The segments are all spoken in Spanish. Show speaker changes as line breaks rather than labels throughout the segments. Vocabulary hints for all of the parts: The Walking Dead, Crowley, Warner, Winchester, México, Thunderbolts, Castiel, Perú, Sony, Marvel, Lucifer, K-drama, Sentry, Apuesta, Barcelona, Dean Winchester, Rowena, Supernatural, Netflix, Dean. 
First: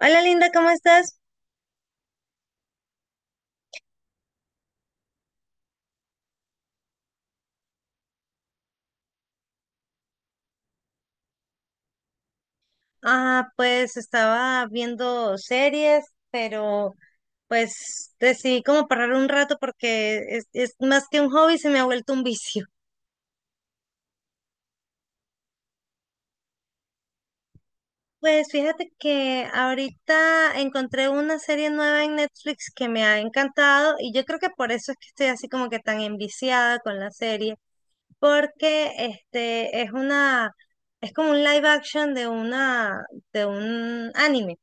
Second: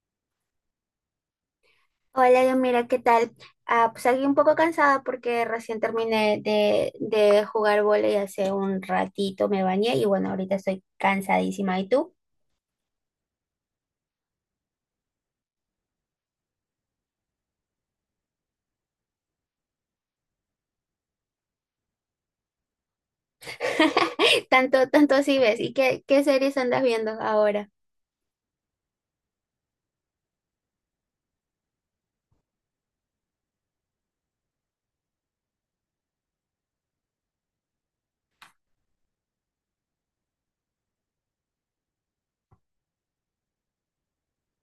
Hola Linda, ¿cómo estás?
Hola, yo mira, ¿qué tal? Ah, pues aquí un poco cansada porque recién terminé de jugar vóley hace un ratito, me bañé y bueno, ahorita estoy cansadísima. ¿Y tú?
Ah, pues estaba viendo series, pero pues decidí como parar un rato porque es más que un hobby, se me ha vuelto un vicio.
Tanto, tanto así ves. ¿Y qué series andas viendo ahora?
Pues fíjate que ahorita encontré una serie nueva en Netflix que me ha encantado y yo creo que por eso es que estoy así como que tan enviciada con la serie, porque este es como un live action de un anime.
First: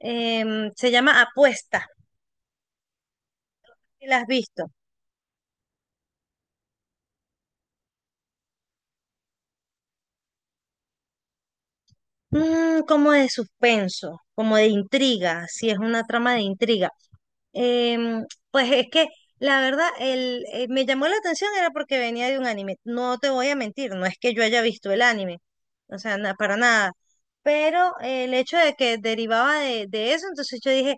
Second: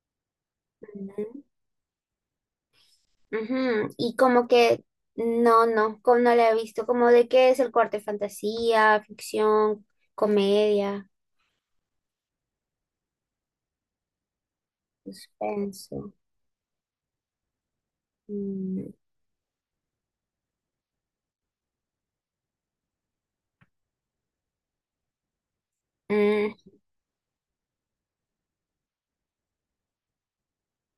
Se llama
Ujú.
Apuesta.
Ujú.
¿Si
Y
la has
como
visto?
que, no, no, como no la he visto, como de qué es el corte: fantasía, ficción, comedia,
Como de suspenso, como de intriga, si es una
suspenso.
trama de intriga. Em, pues es
Mm,
que la verdad, me llamó la atención era porque venía de un anime. No te voy a mentir, no es que yo haya visto el anime, o sea, para
mm,
nada. Pero el hecho de que derivaba de eso, entonces yo dije,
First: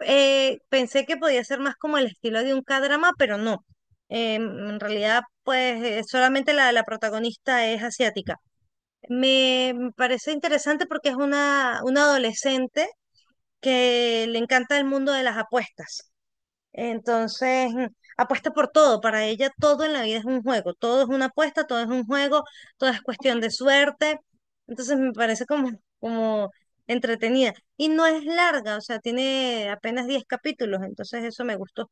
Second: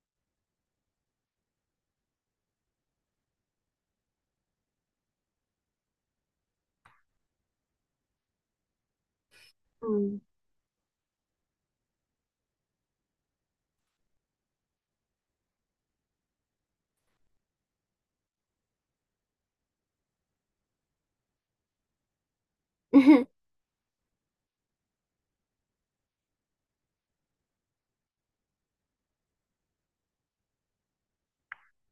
pensé que podía ser más como el estilo de un K-drama, pero no. Em, en realidad, pues solamente la protagonista es asiática. Me
mm.
parece interesante porque es una adolescente que le encanta el mundo de las apuestas. Entonces, apuesta por todo. Para ella todo en la vida es un juego. Todo es una apuesta, todo es un juego, todo es cuestión de suerte. Entonces, me parece como entretenida. Y no es larga, o sea, tiene apenas 10 capítulos. Entonces, eso me gustó.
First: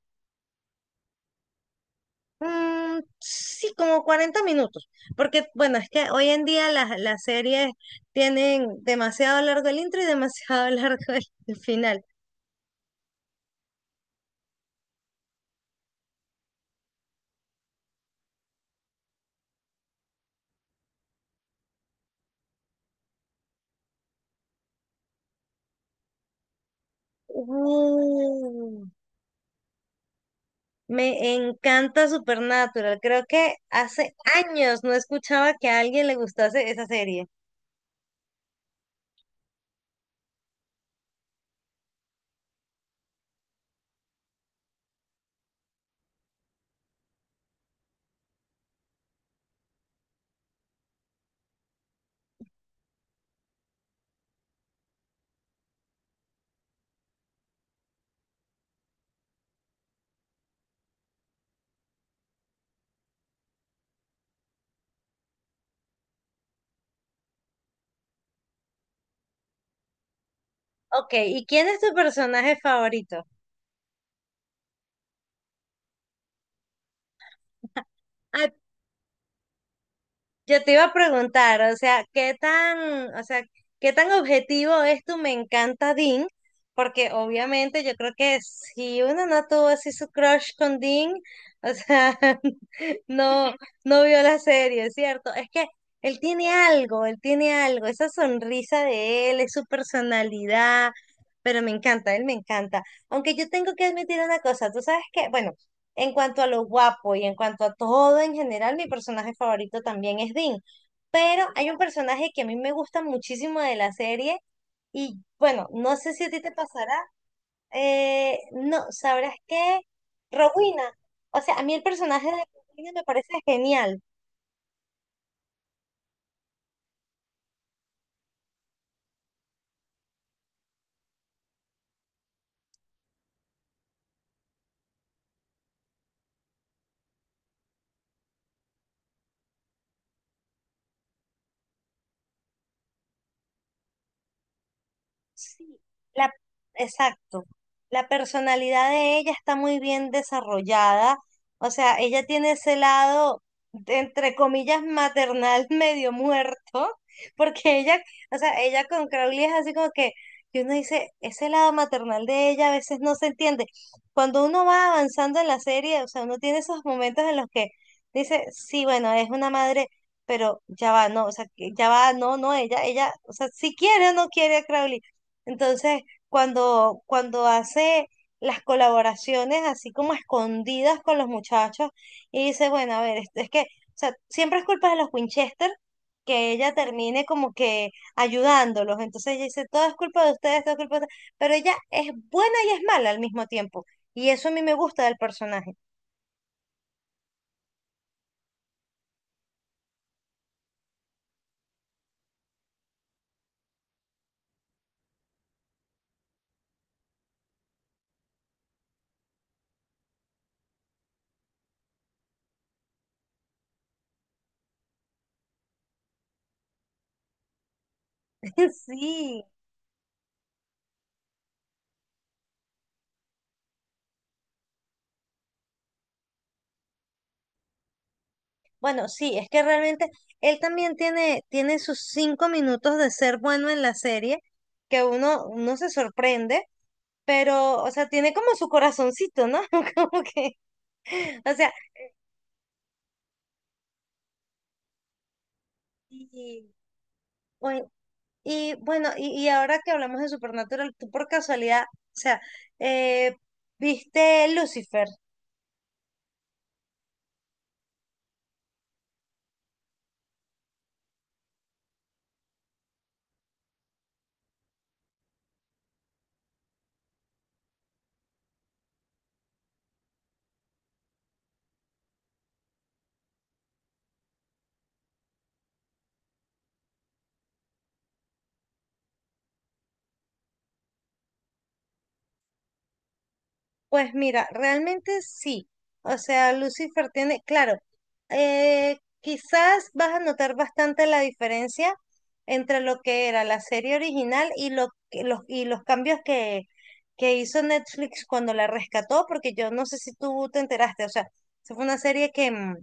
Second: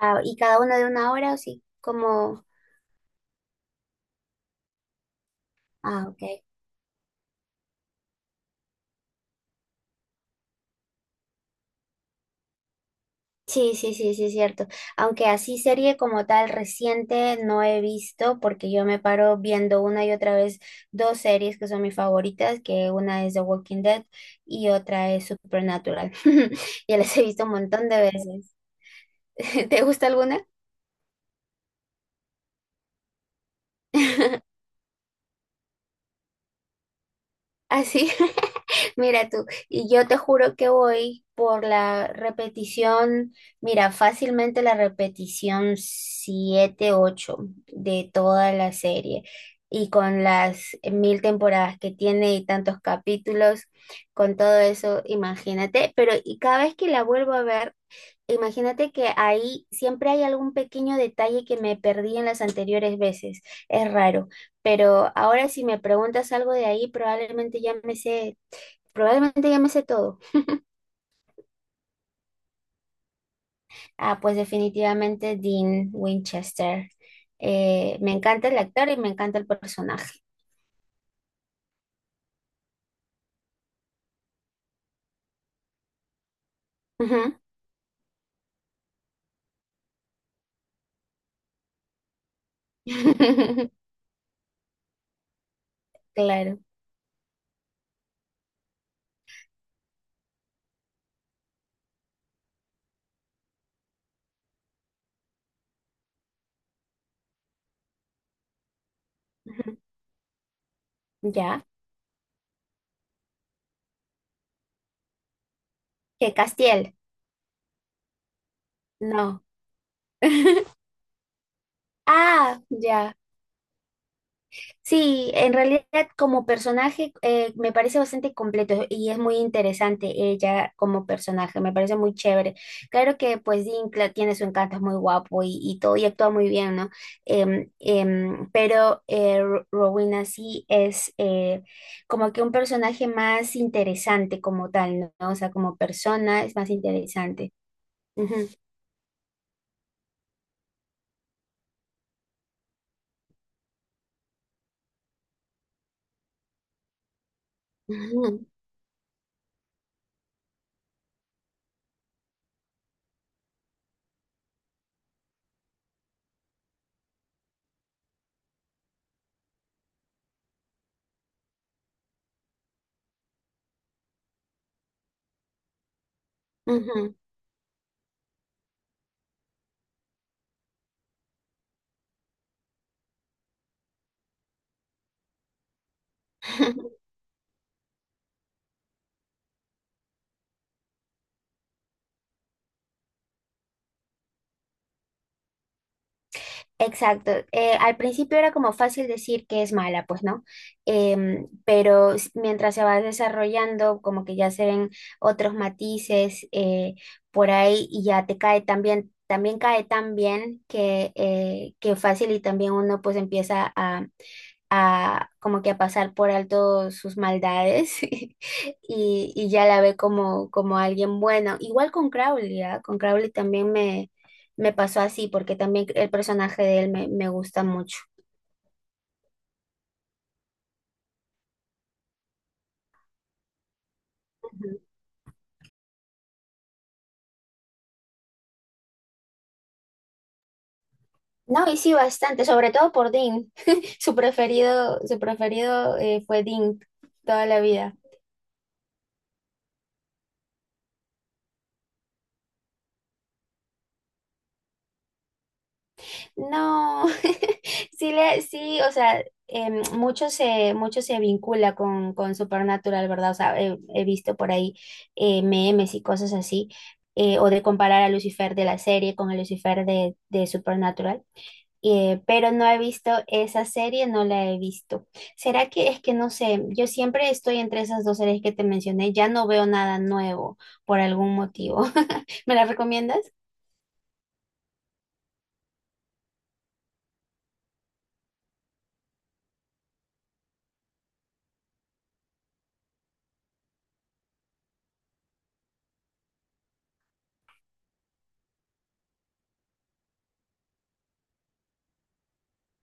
Ah, ¿y cada una de una hora o sí? Como...
Mm, sí, como 40 minutos, porque bueno, es
Ah,
que
ok.
hoy en día las series tienen demasiado largo el intro y demasiado largo el final.
Sí, sí, sí, sí, es cierto. Aunque así serie como tal reciente no he visto, porque yo me paro viendo una y otra vez dos series que son mis favoritas, que una es The Walking Dead y otra es Supernatural. Ya las he visto un montón de veces.
Uh,
¿Te gusta alguna?
Me encanta Supernatural, creo que hace años no escuchaba que a alguien le gustase esa serie.
¿Así? Mira tú, y yo te juro que voy por la repetición, mira, fácilmente la repetición 7 8 de toda la serie. Y con las mil temporadas que tiene y tantos capítulos, con todo eso, imagínate. Pero y cada vez que la vuelvo a ver, imagínate que ahí siempre hay algún pequeño detalle que me perdí en las anteriores veces. Es raro. Pero ahora si me preguntas algo de ahí, Probablemente ya me sé todo.
Ok, ¿y quién es tu personaje favorito?
Ah, pues definitivamente Dean Winchester. Me encanta
Ay,
el actor y me encanta el personaje.
yo te iba a preguntar, o sea, ¿qué tan, o sea, qué tan objetivo es tu "Me encanta Dean"? Porque
Ujú.
obviamente yo creo que si uno no tuvo así su crush con Dean, o sea, no, no vio la serie, ¿cierto? Es que
Claro.
él tiene algo, esa sonrisa de él, es su personalidad, pero me encanta, él me encanta. Aunque yo tengo que admitir una cosa, tú sabes que, bueno, en cuanto a lo guapo y en cuanto a todo en general, mi personaje
Ujú.
favorito también es Dean. Pero
¿Ya?
hay un personaje que a mí me gusta muchísimo de la serie y bueno, no sé si a
¿Que
ti te pasará.
Castiel?
No, ¿sabrás
No.
qué? Rowena. O sea, a mí el personaje de
Ah,
Rowena me
ya.
parece genial.
Sí, en realidad como personaje me parece bastante completo y es muy interesante ella como personaje, me parece muy chévere. Claro que pues Dean tiene su encanto, es muy guapo y todo y actúa muy bien, ¿no? Pero Rowena sí es como que un personaje más interesante como tal, ¿no? O sea,
Sí,
como
la,
persona es más
exacto.
interesante.
La
Ujú,
personalidad de ella está muy bien desarrollada. O sea, ella tiene ese lado, entre comillas, maternal medio muerto, porque ella, o
ujú,
sea, ella con Crowley es así como que uno dice, ese lado maternal de ella a veces no se entiende. Cuando uno va avanzando en la serie, o sea, uno tiene esos momentos en los que dice, sí, bueno, es una madre. Pero ya va, no, o sea, que ya va, no, no, ella, o sea, si quiere o no quiere a Crowley entonces, cuando,
ujú.
cuando hace las colaboraciones así como escondidas con los muchachos y dice, bueno, a ver, esto es que, o sea, siempre es culpa de los Winchester que ella termine como que ayudándolos. Entonces ella dice, todo es culpa de ustedes, todo es culpa de ustedes. Pero ella es buena y es mala al mismo tiempo. Y eso a mí me gusta del personaje.
Exacto. Al principio era como fácil decir que es mala, pues no. Pero mientras se va desarrollando, como que ya se ven otros matices por ahí y ya te cae también, también cae tan bien que fácil y también uno pues empieza a como que a pasar por alto sus maldades, y,
Sí.
y ya la ve como alguien bueno. Igual con Crowley, ¿ah? Con Crowley también me pasó así, porque también el personaje de él me gusta mucho.
Bueno, sí, es que realmente él también tiene sus 5 minutos de ser bueno en la serie,
Ujú.
que uno se sorprende, pero, o sea, tiene como su corazoncito, ¿no? Como que, o
No,
sea,
y sí, bastante, sobre todo por Dean. Su preferido fue
y,
Dean toda la
bueno,
vida.
y bueno, y ahora que hablamos de Supernatural, tú por casualidad, o sea, eh, ¿viste Lucifer?
No, sí, sí, o sea, mucho se vincula con Supernatural, ¿verdad? O sea, he visto por ahí memes y cosas así, o de comparar a Lucifer de la serie con el Lucifer de Supernatural. Pero no he visto esa serie, no la he visto. ¿Será que es que no sé? Yo siempre estoy entre esas dos series que te mencioné, ya no veo nada nuevo por algún motivo. ¿Me la recomiendas?
Pues mira, realmente sí. O sea, Lucifer tiene, claro, quizás vas a notar bastante la diferencia entre lo que era la serie original y, lo, y los cambios que hizo Netflix cuando la rescató, porque yo no sé si tú te enteraste, o sea, esa fue una serie que, mm,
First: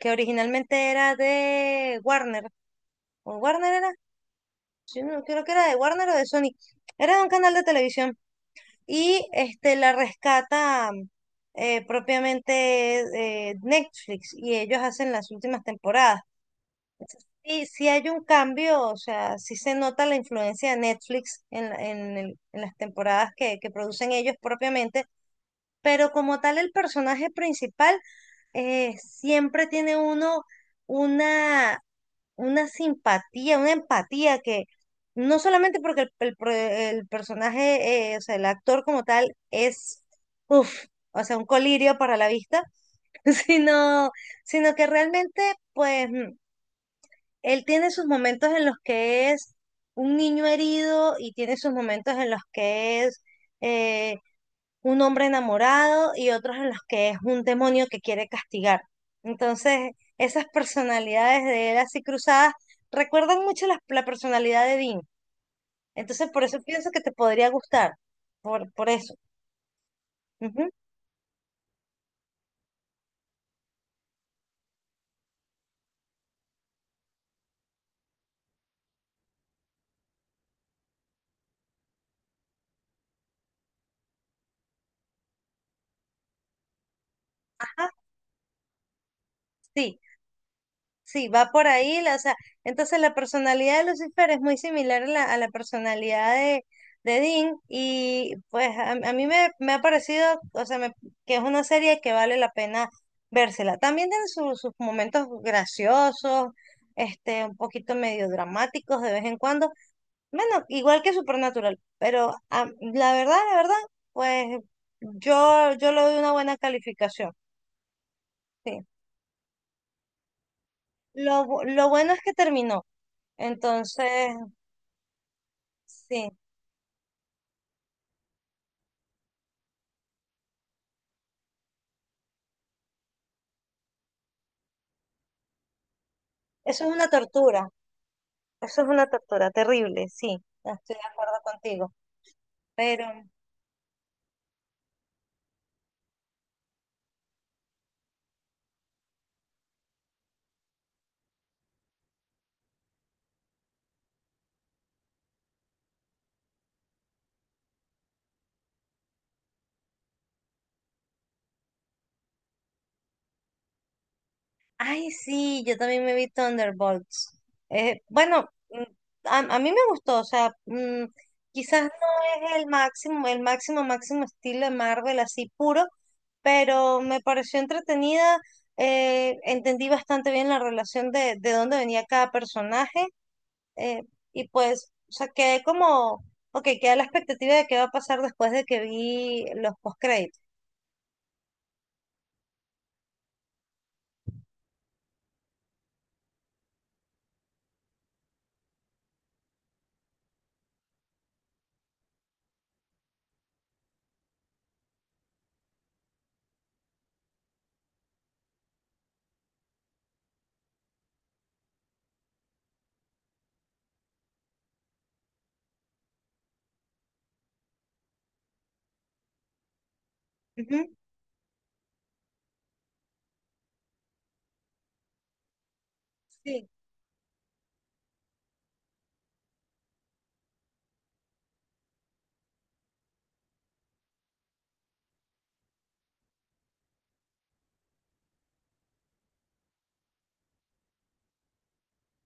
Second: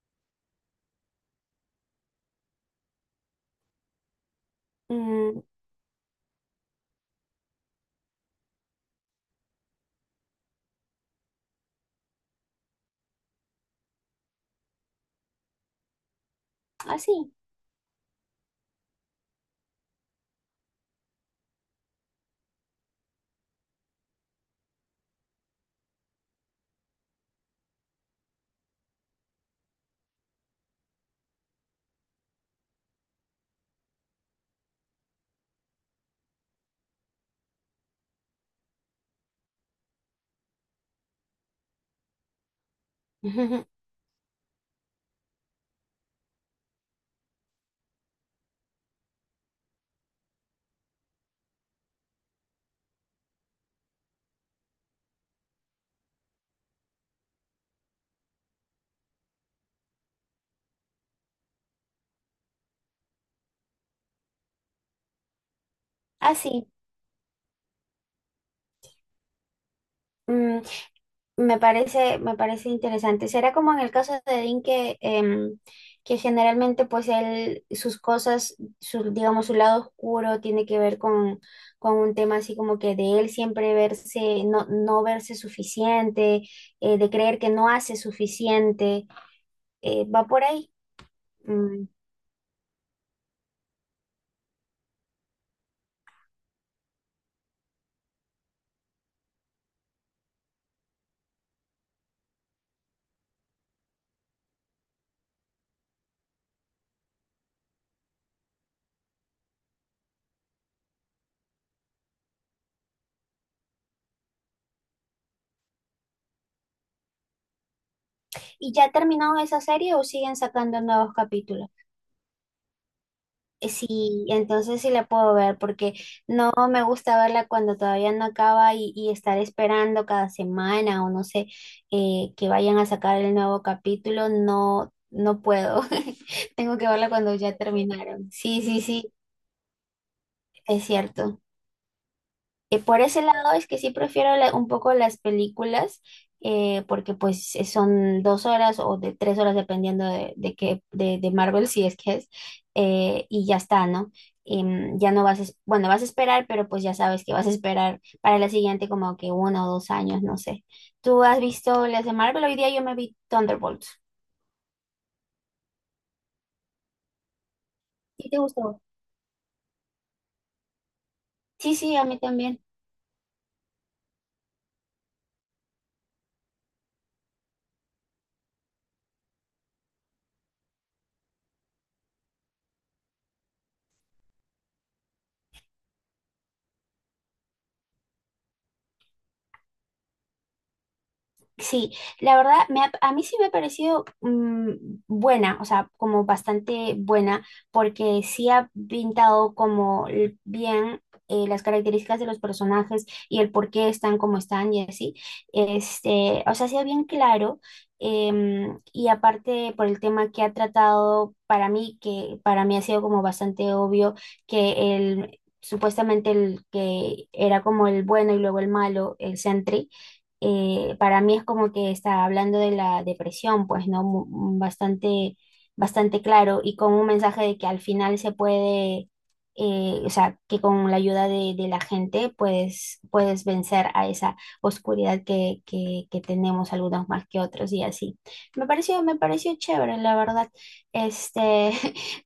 que originalmente era de Warner, o Warner era, yo no
Mm,
creo que era de Warner o de Sony, era de un canal de televisión y la rescata propiamente Netflix y ellos hacen las últimas temporadas.
así,
Y si hay un cambio, o sea, si se nota la influencia de Netflix en, la- en el- en las temporadas que producen ellos propiamente, pero como tal el personaje principal siempre tiene uno una una simpatía, una empatía que no solamente porque el personaje, o sea, el actor como tal es, uff, o sea, un colirio para la vista, sino, sino que realmente, pues, él tiene sus momentos en los que es un niño herido y tiene sus momentos en los que es... eh, un hombre enamorado y otros en los que es un demonio que quiere castigar. Entonces, esas personalidades de él así cruzadas recuerdan mucho la personalidad de Dean. Entonces, por eso
así.
pienso que te podría gustar, por eso.
mm,
Ujú.
me parece interesante. Será como en el caso de Dean que generalmente pues él, sus cosas, su, digamos, su lado oscuro tiene que ver con un tema así como que de él siempre verse, no, no verse suficiente, de creer que no
Ajá,
hace suficiente.
sí.
Va por ahí.
Sí, va por
Mm.
ahí, o sea, entonces la personalidad de Lucifer es muy similar a la personalidad de Dean y pues a mí me ha parecido, o sea, que es una serie que vale la pena vérsela. También tiene sus momentos graciosos, un poquito medio dramáticos de vez en cuando, bueno, igual que Supernatural, pero ah, la verdad, pues yo le doy una buena calificación,
¿Y
sí.
ya terminó esa serie o siguen sacando nuevos
Lo, bu-
capítulos?
lo bueno es que terminó.
Sí,
Entonces,
entonces sí la puedo ver porque
sí,
no me gusta verla cuando todavía no acaba y estar esperando cada semana o no sé que vayan a sacar el nuevo capítulo, no, no puedo. Tengo
eso
que
es una
verla cuando ya
tortura,
terminaron. Sí, sí,
eso es una
sí,
tortura terrible, sí,
es
estoy de acuerdo
cierto.
contigo.
Por
Pero,
ese lado es que sí prefiero un poco las películas, porque pues son 2 horas o de 3 horas dependiendo de qué, de Marvel si es que es, y ya está, ¿no? Ya no vas, bueno, vas a esperar, pero pues ya sabes que vas a esperar para la siguiente como que 1 o 2 años, no sé. ¿Tú has visto las de Marvel? Hoy día yo me vi Thunderbolts.
ay, sí, yo también me vi Thunderbolts. Eh,
¿Sí te
bueno,
gustó?
mm, a, a mí me gustó, o sea,
Sí,
quizás
sí, a mí
no es
también.
el máximo, máximo estilo de Marvel así puro, pero me pareció entretenida, entendí bastante bien la relación de dónde venía cada personaje eh, y pues, o sea, quedé como, ok, queda la expectativa de qué va a pasar después de que vi los postcréditos.
Sí, la verdad, a mí sí me ha parecido buena, o sea, como bastante buena, porque sí ha pintado como bien las características de los personajes y el por qué están como están y así. Este, o sea, sí ha bien claro, y aparte por el tema que ha tratado para mí, que para mí ha sido como bastante obvio que el... Supuestamente el que era como el bueno y luego el malo, el Sentry,
Ujú,
para mí es como que está hablando de la depresión, pues, ¿no? Bastante, bastante claro
sí.
y con un mensaje de que al final se puede, o sea, que con la ayuda de la gente puedes vencer a esa oscuridad que tenemos algunos más que otros y así. Me pareció chévere, la verdad. Este,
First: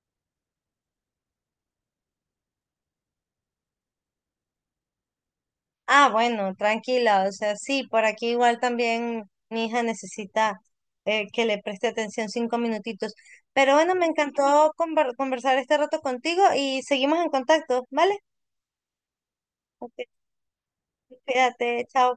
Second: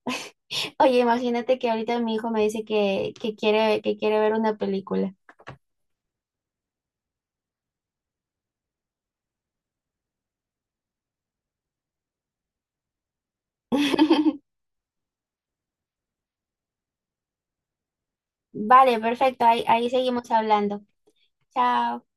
oye, imagínate que ahorita mi hijo me dice que quiere ver una película.
Ah, bueno, tranquila, o sea, sí, por aquí igual también mi hija necesita que le preste atención 5 minutitos. Pero bueno, me encantó conversar este rato contigo y seguimos en contacto, ¿vale?
Vale, perfecto. Ahí, ahí
Ok,
seguimos hablando.
cuídate,
Chao.
chao.